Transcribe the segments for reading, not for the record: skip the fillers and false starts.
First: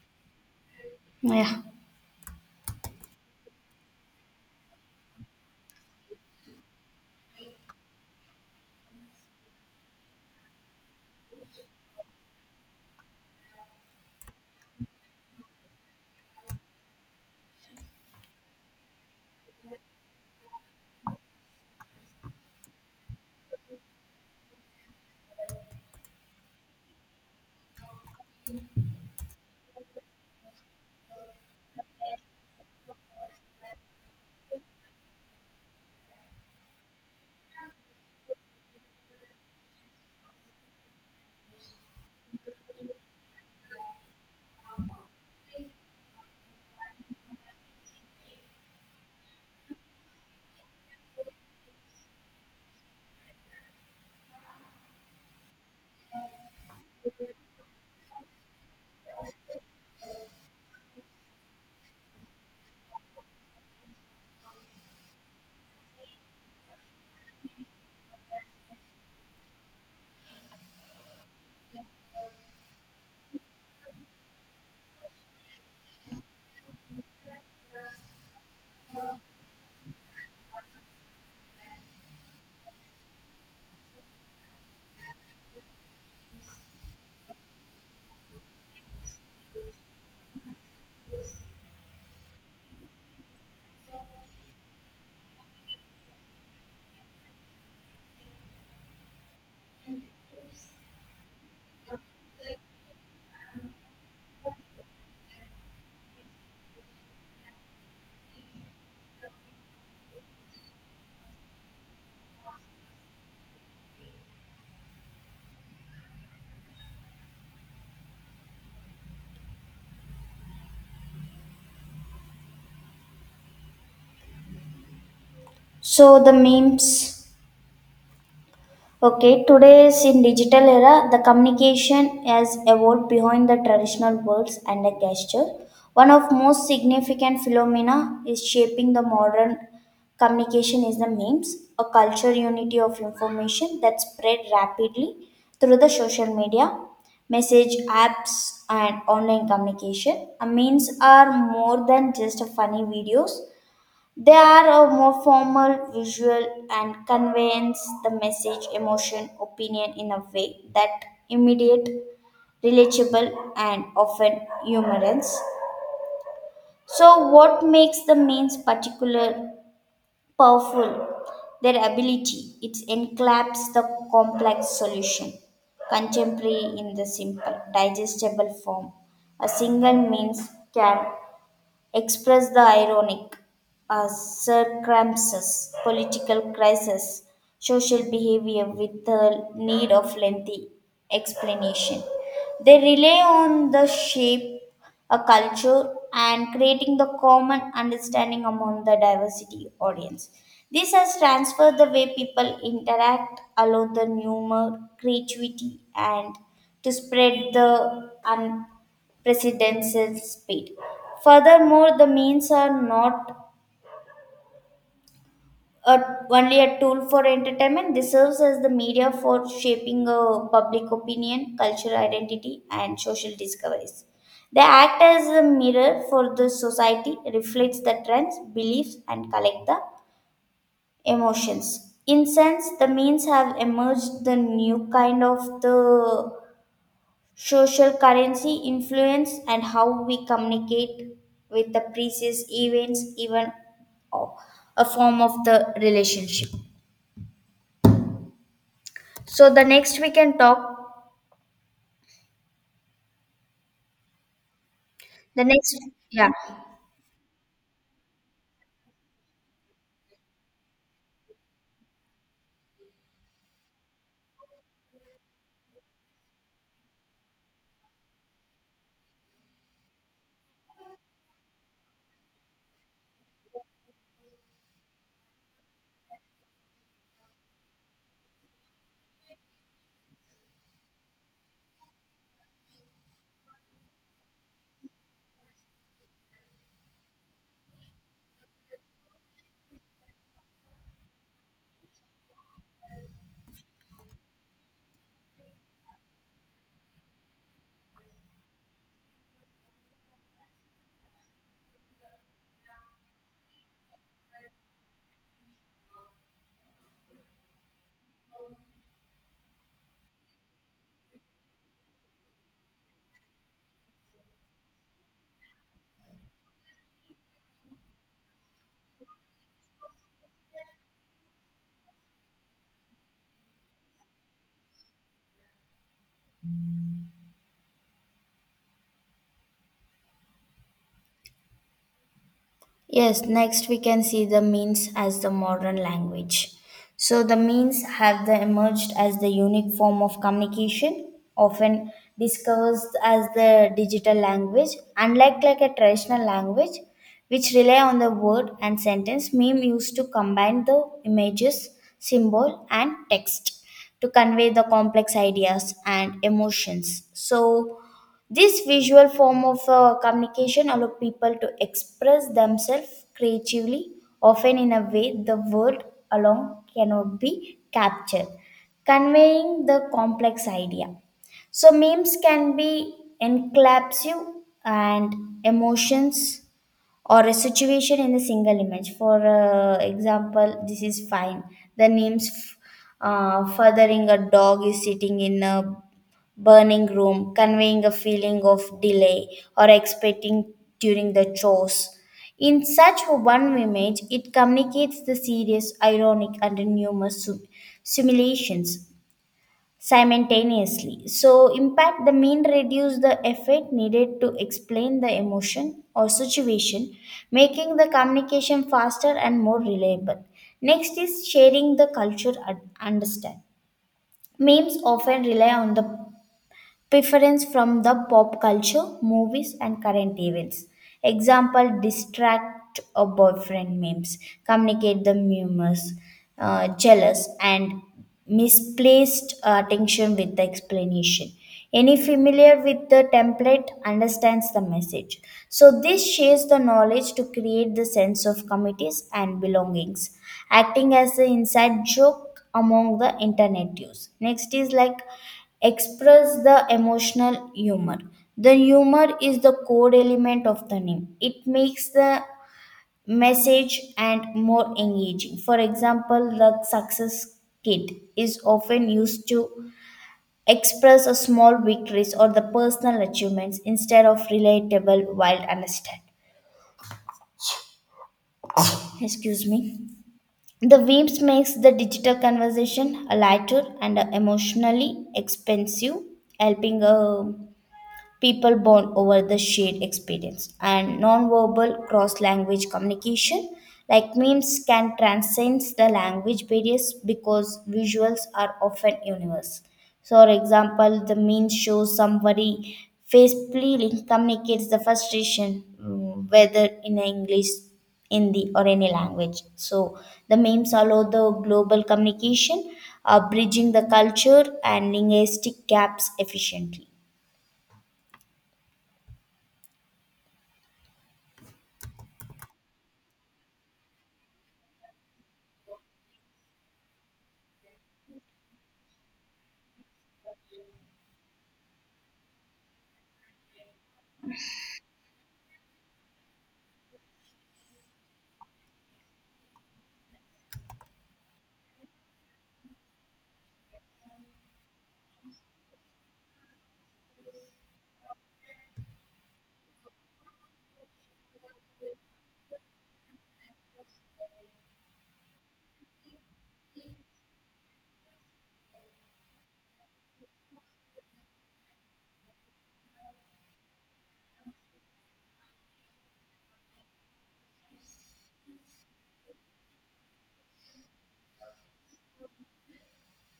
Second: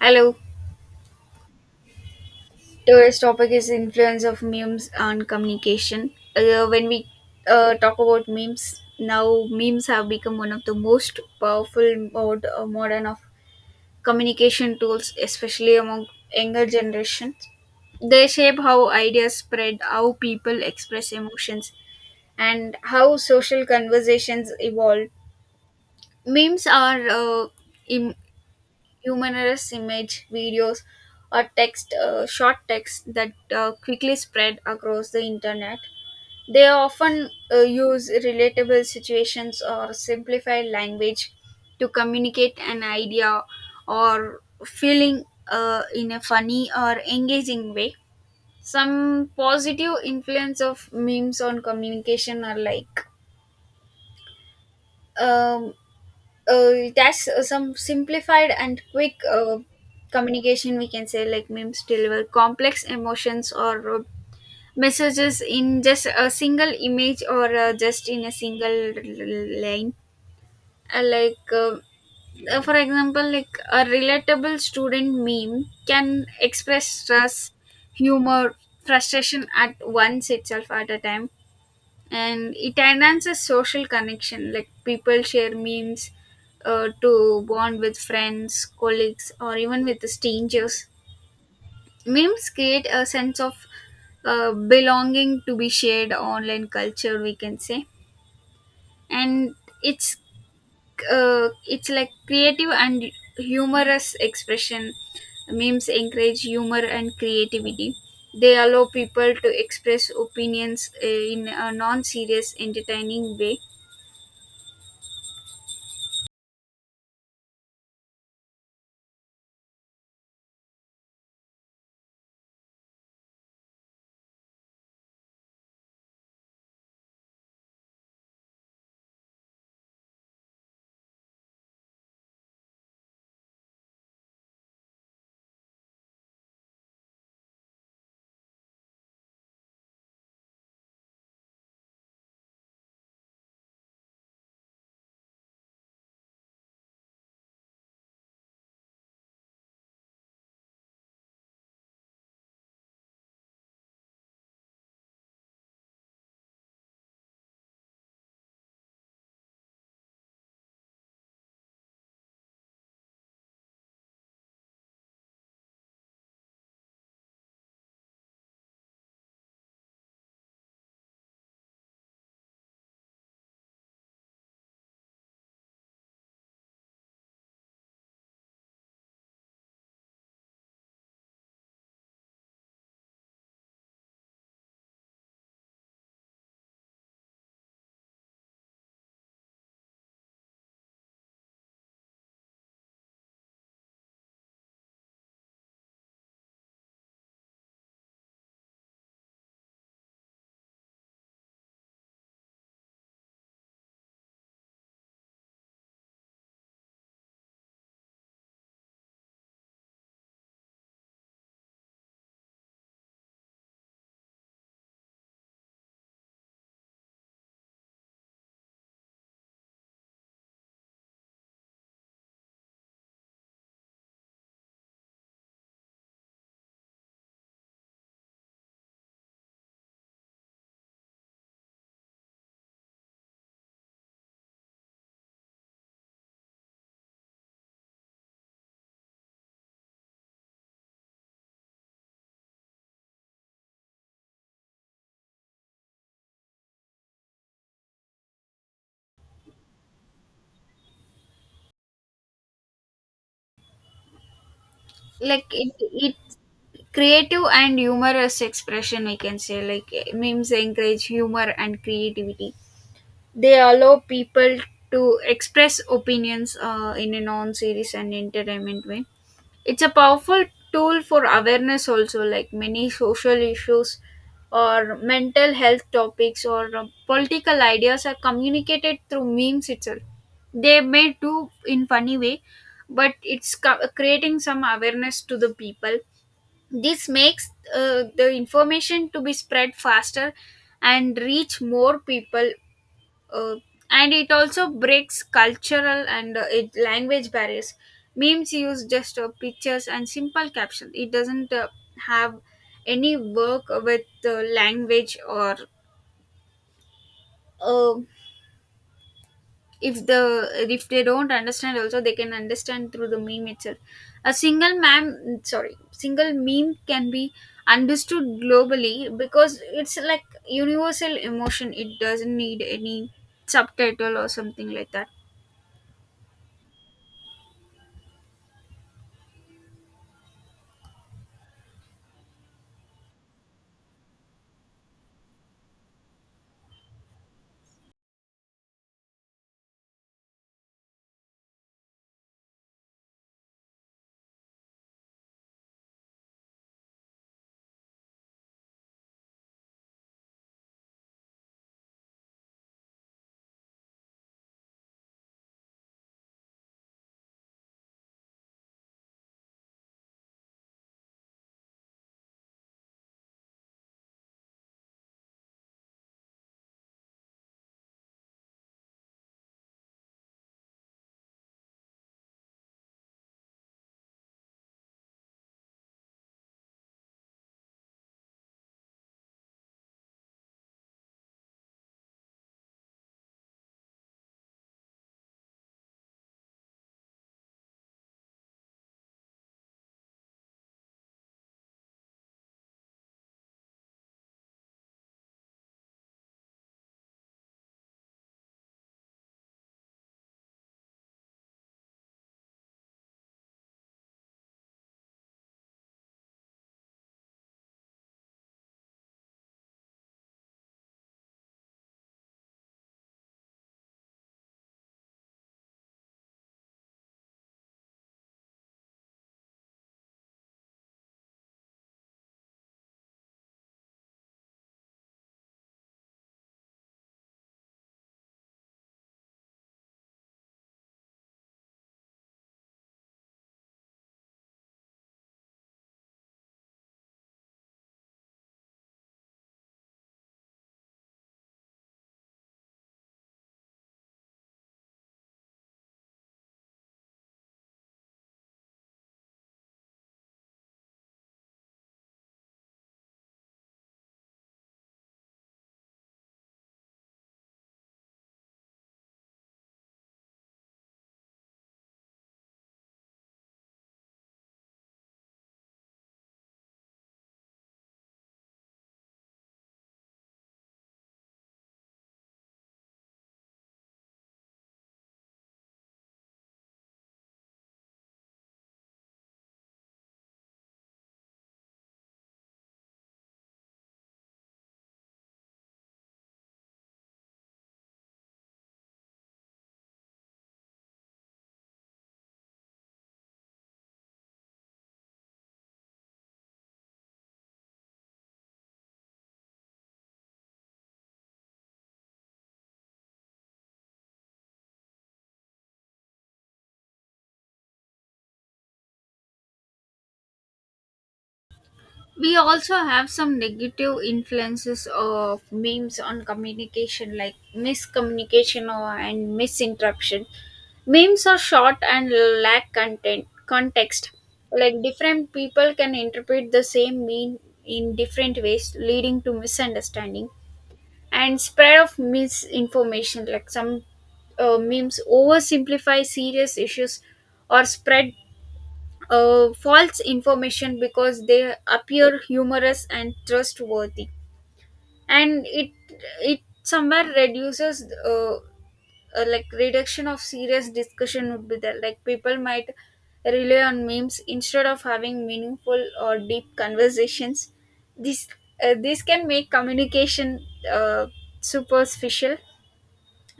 Hello. Yeah. Today's topic is influence of memes on communication. When we talk about memes, now memes have become one of the most powerful modern of communication tools, especially among younger generations. They shape how ideas spread, how people express emotions, and how social conversations evolve. Memes are im- humorous image, videos, or text, short text that quickly spread across the internet. They often use relatable situations or simplified language to communicate an idea or feeling in a funny or engaging way. Some positive influence of memes on communication are like um, that's some simplified and quick communication, we can say, like memes deliver complex emotions or messages in just a single image or just in a single line. Like, for example, like a relatable student meme can express stress, humor, frustration at once itself at a time. And it enhances social connection, like people share memes to bond with friends, colleagues, or even with the strangers. Memes create a sense of belonging to be shared online culture, we can say. And it's it's like creative and humorous expression. Memes encourage humor and creativity. They allow people to express opinions in a non-serious entertaining way. So the memes. Okay, today's in digital era, the communication has evolved behind the traditional words and the gesture. One of most significant phenomena is shaping the modern communication is the memes, a culture unity of information that spread rapidly through the social media, message apps, and online communication. Memes are more than just funny videos. They are a more formal visual and conveys the message, emotion, opinion in a way that immediate, relatable, and often humorous. So, what makes the means particular powerful? Their ability it enclaps the complex solution, contemporary in the simple, digestible form. A single means can express the ironic circumstances, political crisis, social behavior with the need of lengthy explanation. They rely on the shape a culture and creating the common understanding among the diversity audience. This has transferred the way people interact, allow the humor, creativity, and to spread the presidential speed. Furthermore, the means are not a, only a tool for entertainment, they serve as the media for shaping a public opinion, cultural identity, and social discoveries. They act as a mirror for the society, reflects the trends, beliefs, and collect the emotions. In sense, the means have emerged the new kind of the social currency influence and how we communicate with the previous events, even o- a form of the relationship. So the next we can talk. The like it, next, it yeah. creative and humorous expression, we can say. Like memes encourage humor and creativity, they allow people to express opinions in a non-serious and entertainment way. It's a powerful tool for awareness also, like many social issues or mental health topics or political ideas are communicated through memes itself. They may do in funny way, but it's creating some awareness to the people. This makes the information to be spread faster and reach more people. Uh, and it also breaks cultural and language barriers. Memes use just pictures and simple captions. It doesn't have any work with language or uh, if the if they don't understand also, they can understand through the meme itself. A single meme, sorry, single meme can be understood globally because it's like universal emotion. It doesn't need any subtitle or something like that. Yes, next we can see the means as the modern language. So the means have the emerged as the unique form of communication, often discussed as the digital language, unlike like a traditional language, which rely on the word and sentence. Meme used to combine the images, symbol, and text to convey the complex ideas and emotions. So this visual form of communication allows people to express themselves creatively, often in a way the word alone cannot be captured, conveying the complex idea. So, memes can be encapsulative and emotions or a situation in a single image. For example, this is fine. The names f- Furthering a dog is sitting in a burning room, conveying a feeling of delay or expecting during the chores. In such one image, it communicates the serious, ironic, and numerous simulations simultaneously. So, impact the mean reduce the effort needed to explain the emotion or situation, making the communication faster and more reliable. Next is sharing the culture and understand. Memes often rely on the preference from the pop culture, movies, and current events. Example distract a boyfriend memes, communicate the rumors, jealous, and misplaced attention with the explanation. Any familiar with the template understands the message. So, this shares the knowledge to create the sense of committees and belongings, acting as the inside joke among the internet use. Next is like express the emotional humor. The humor is the core element of the name. It makes the message and more engaging. For example, the success kit is often used to express a small victories or the personal achievements instead of relatable wild understand. Excuse me. The Weems makes the digital conversation a lighter and a emotionally expensive, helping people bond over the shared experience, and nonverbal cross language communication, like memes, can transcend the language barriers because visuals are often universal. So, for example, the meme shows somebody face pleading communicates the frustration, mm, whether in English, Hindi, or any language. So, the memes allow the global communication, bridging the culture and linguistic gaps efficiently. We also have some negative influences of memes on communication, like miscommunication or, and misinterruption. Memes are short and lack content context. Like different people can interpret the same meme in different ways, leading to misunderstanding and spread of misinformation. Like some memes oversimplify serious issues or spread false information because they appear humorous and trustworthy. And it somewhere reduces like reduction of serious discussion would be there, like people might rely on memes instead of having meaningful or deep conversations. This uh, this can make communication uh, superficial.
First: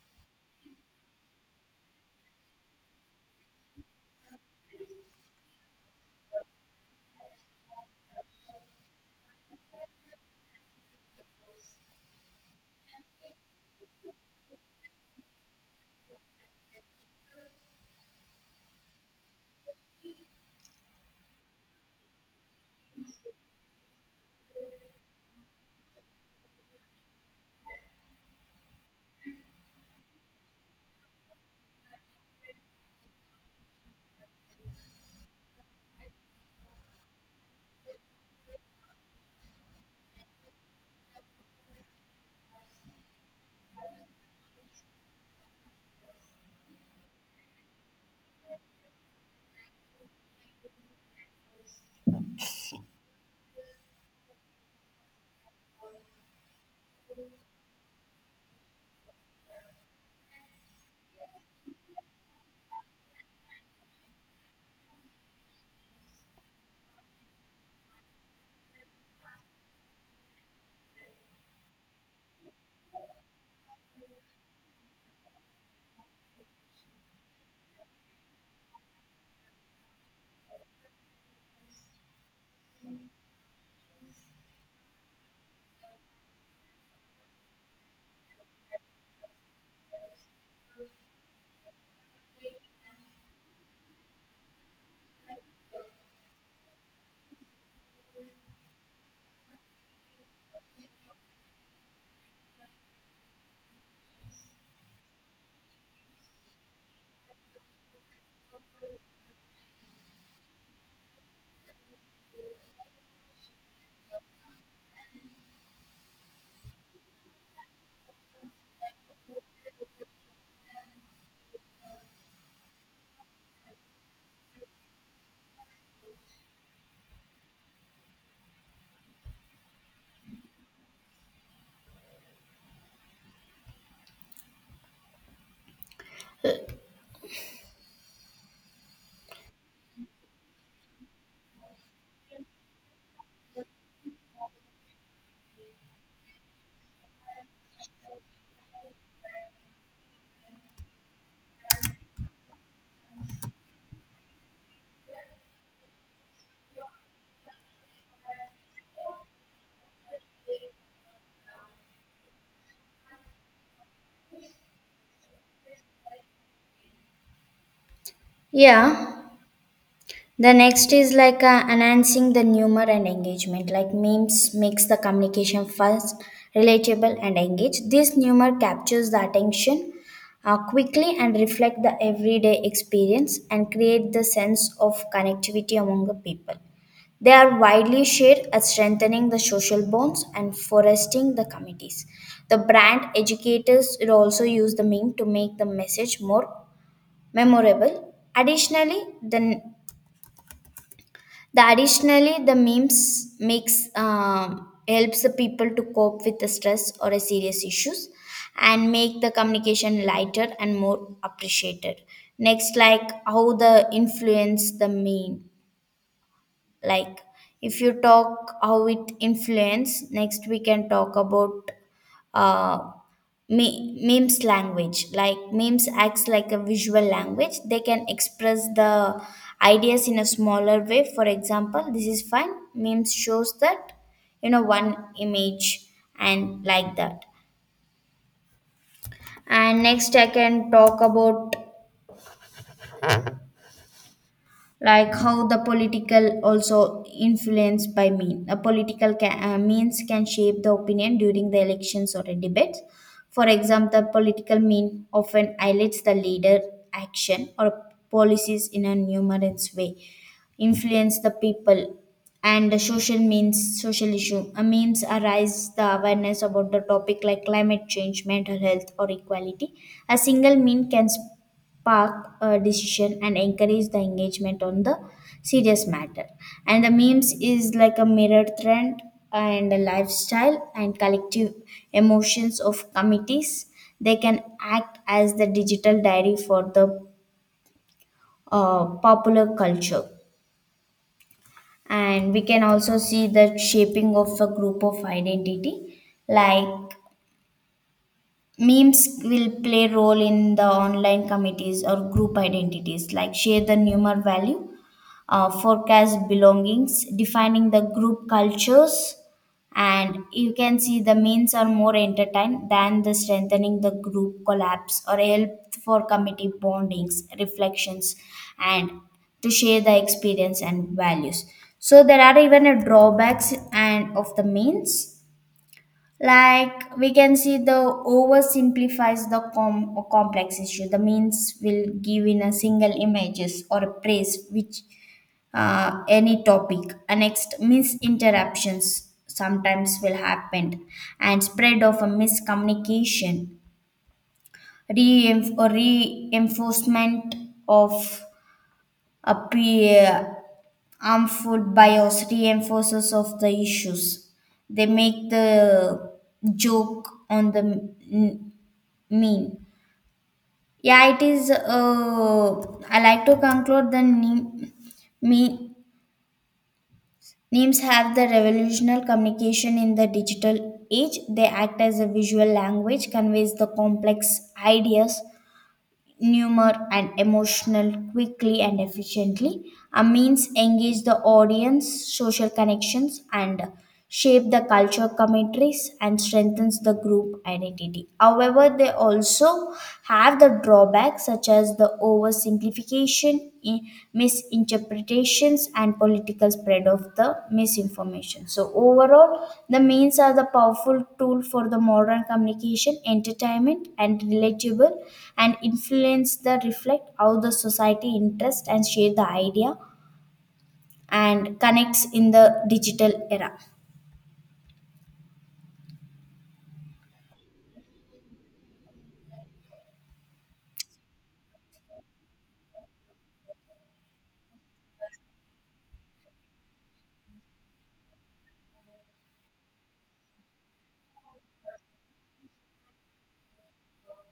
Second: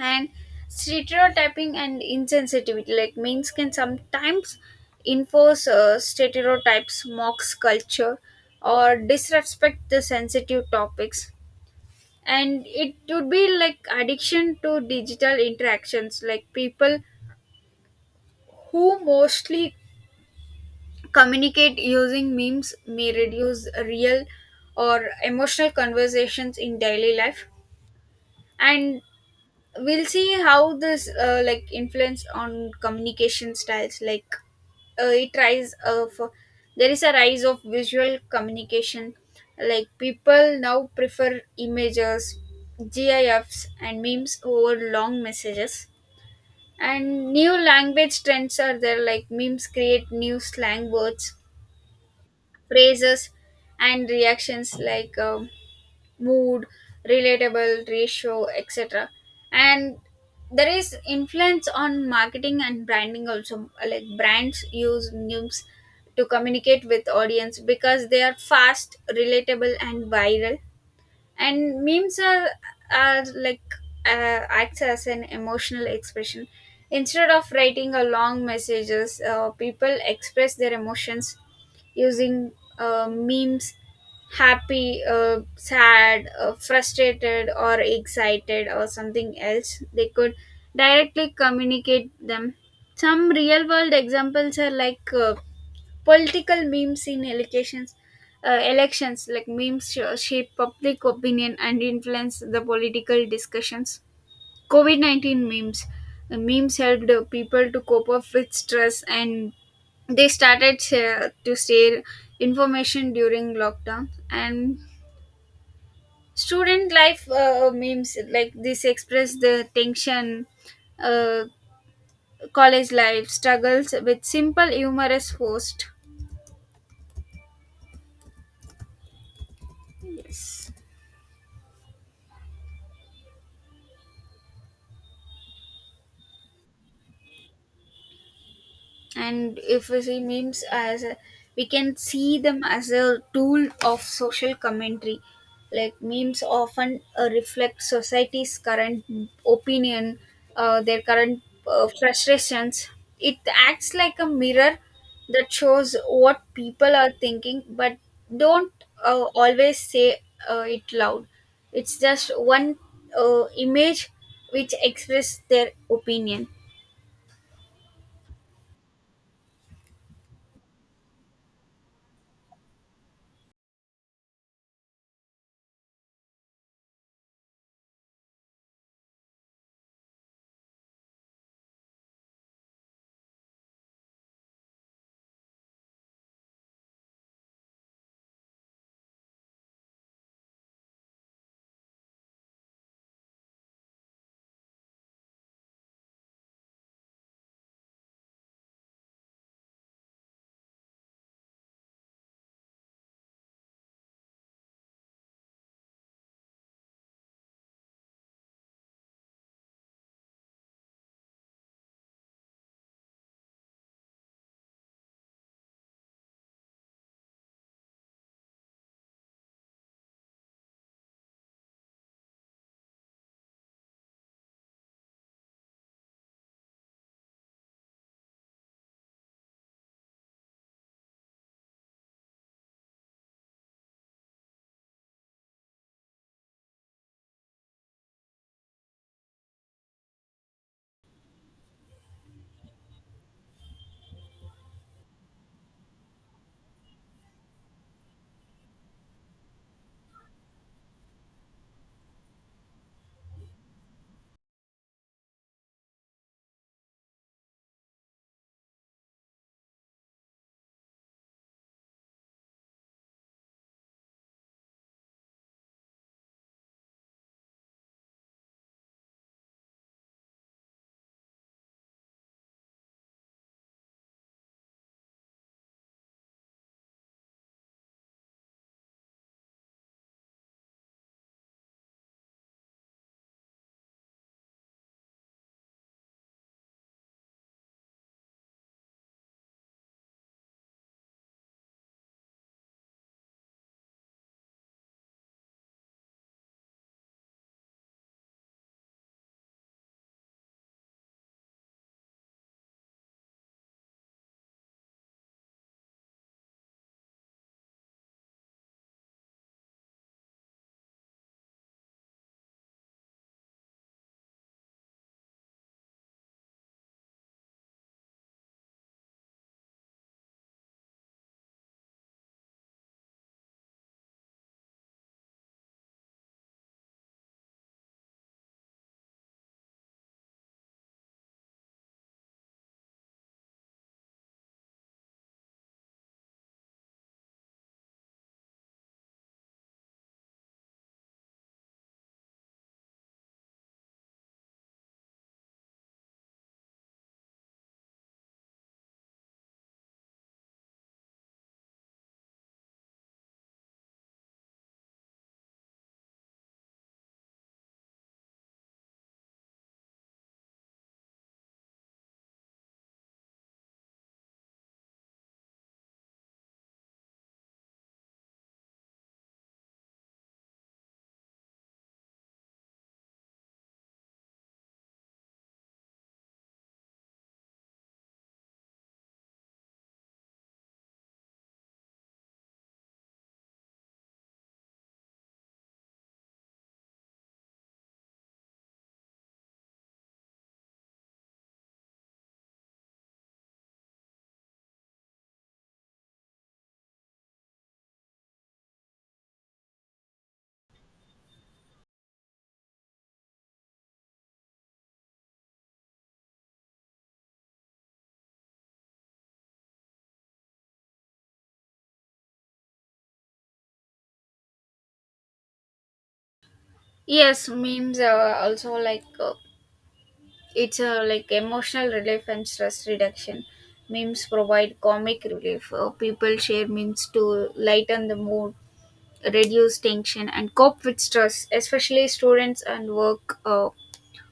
And stereotyping and insensitivity, like memes can sometimes enforce stereotypes, mocks culture, or disrespect the sensitive topics. And it would be like addiction to digital interactions, like people who mostly communicate using memes may reduce real or emotional conversations in daily life. And we'll see how this like influence on communication styles, like it rise of there is a rise of visual communication, like people now prefer images, gifs, and memes over long messages. And new language trends are there, like memes create new slang words, phrases, and reactions like mood, relatable ratio, etc. And there is influence on marketing and branding also. Like brands use memes to communicate with audience because they are fast, relatable, and viral. And memes are like acts as an emotional expression. Instead of writing a long messages, people express their emotions using memes. Happy, sad, frustrated, or excited, or something else, they could directly communicate them. Some real world examples are like political memes in elections. Elections, like memes shape public opinion and influence the political discussions. COVID-19 memes, the memes helped people to cope up with stress, and they started to share information during lockdown. And student life memes like this express the tension, uh, college life struggles with simple humorous host. Yes. And if we see memes as a, we can see them as a tool of social commentary. Like memes often reflect society's current opinion, their current frustrations. It acts like a mirror that shows what people are thinking but don't always say it loud. It's just one image which express their opinion. Yeah. The next is like enhancing the humor and engagement. Like memes makes the communication fast, relatable, and engaged. This humor captures the attention quickly and reflect the everyday experience and create the sense of connectivity among the people. They are widely shared as strengthening the social bonds and foresting the committees. The brand educators will also use the meme to make the message more memorable. Additionally, the additionally the memes makes helps the people to cope with the stress or a serious issues and make the communication lighter and more appreciated. Next like how the influence the meme. Like if you talk how it influence, next we can talk about uh, memes language. Like memes acts like a visual language, they can express the ideas in a smaller way. For example, this is fine memes shows that you know one image and like that. And next I can talk about like how the political also influenced by mean. A political means can shape the opinion during the elections or a debate. For example, political mean often highlights the leader action or policies in a numerous way, influence the people. And the social means, social issue means arise the awareness about the topic like climate change, mental health, or equality. A single mean can spark a decision and encourage the engagement on the serious matter. And the memes is like a mirror trend and a lifestyle and collective emotions of committees. They can act as the digital diary for the popular culture. And we can also see the shaping of a group of identity. Like memes will play role in the online committees or group identities, like share the numeric value, forecast belongings, defining the group cultures, and you can see the memes are more entertained than the strengthening the group collapse or help for committee bondings, reflections, and to share the experience and values. So there are even a drawbacks and of the memes. Like we can see the oversimplifies the complex issue. The means will give in a single images or a praise which any topic. And next misinterruptions sometimes will happen and spread of a miscommunication, re or reinforcement of a peer armed food bias reinforces of the issues. They make the joke on the mean. Yeah, it is. I like to conclude the name, me, memes have the revolutionary communication in the digital age. They act as a visual language, conveys the complex ideas humor and emotional quickly and efficiently. Our means engage the audience, social connections, and shape the culture commentaries and strengthens the group identity. However, they also have the drawbacks such as the oversimplification misinterpretation, misinterpretations and political spread of the misinformation. So overall, the memes are the powerful tool for the modern communication, entertainment and relatable and influence the reflect how the society interest and share the idea and connects in the digital era. Yes, memes are also like it's a like emotional relief and stress reduction. Memes provide comic relief. People share memes to lighten the mood, reduce tension, and cope with stress. Especially students and work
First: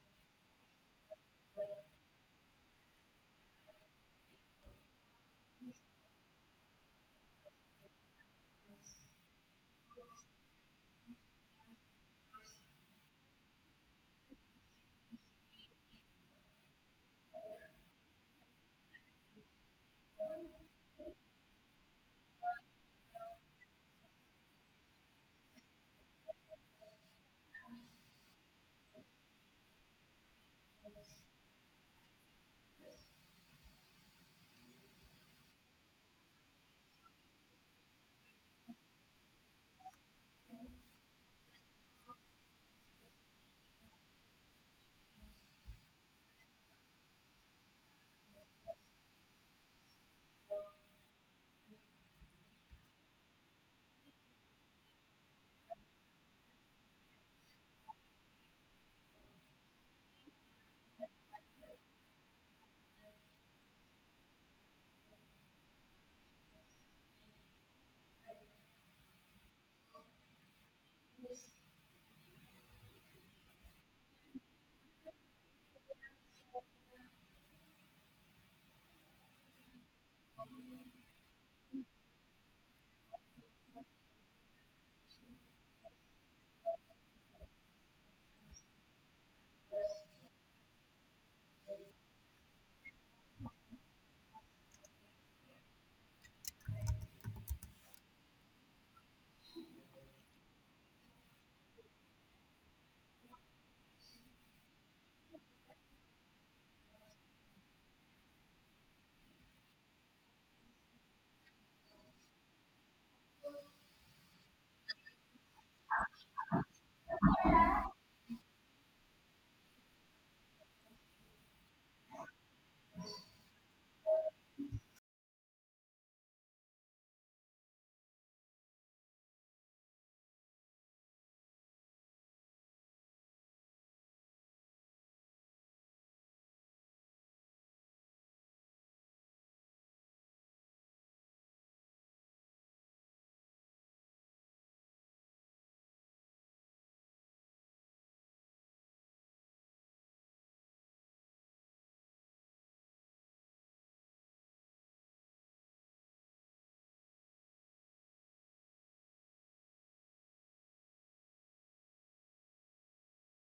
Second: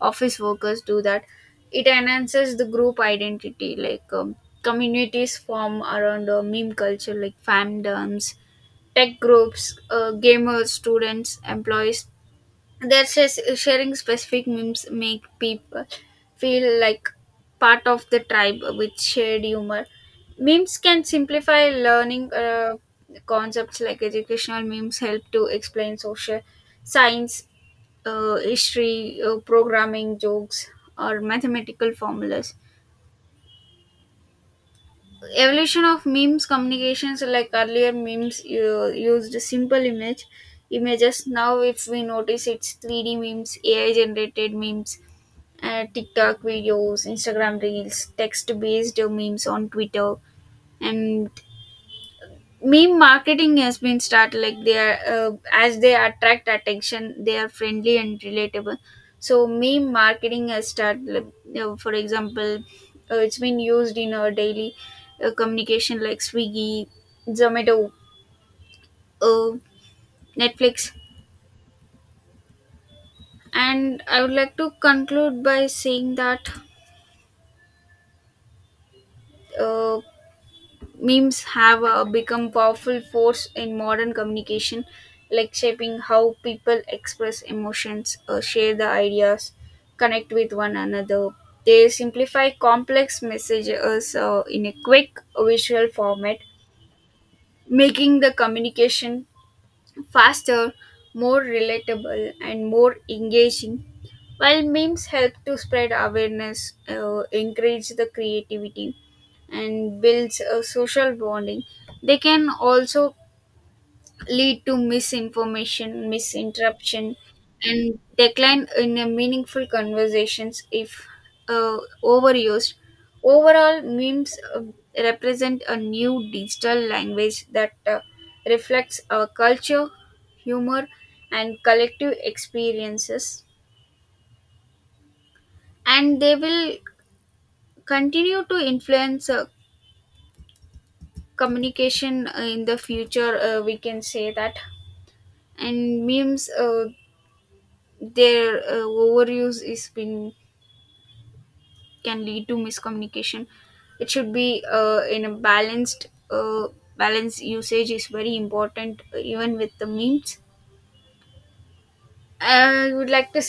office workers do that. It enhances the group identity. Like communities form around meme culture, like fandoms, tech groups, gamers, students, employees, their says sharing specific memes make people feel like part of the tribe with shared humor. Memes can simplify learning concepts, like educational memes help to explain social science, history, programming jokes, or mathematical formulas. Evolution of memes communications, like earlier memes used simple images. Now, if we notice, it's 3D memes, AI generated memes, TikTok videos, Instagram reels, text-based memes on Twitter, and meme marketing has been started. Like they are as they attract attention, they are friendly and relatable. So meme marketing has started. Like, for example, it's been used in our daily communication, like Swiggy, Zomato, uh, Netflix. And I would like to conclude by saying that. Uh, memes have become powerful force in modern communication, like shaping how people express emotions, share the ideas, connect with one another. They simplify complex messages in a quick visual format, making the communication faster, more relatable, and more engaging. While memes help to spread awareness, encourage the creativity, and builds a social bonding, they can also lead to misinformation, misinterruption, and decline in a meaningful conversations if uh, overused. Overall, memes represent a new digital language that reflects our culture, humor, and collective experiences. And they will continue to influence communication in the future, we can say that. And memes, their overuse is been can lead to miscommunication. It should be in a balanced balanced usage is very important even with the memes. I would like to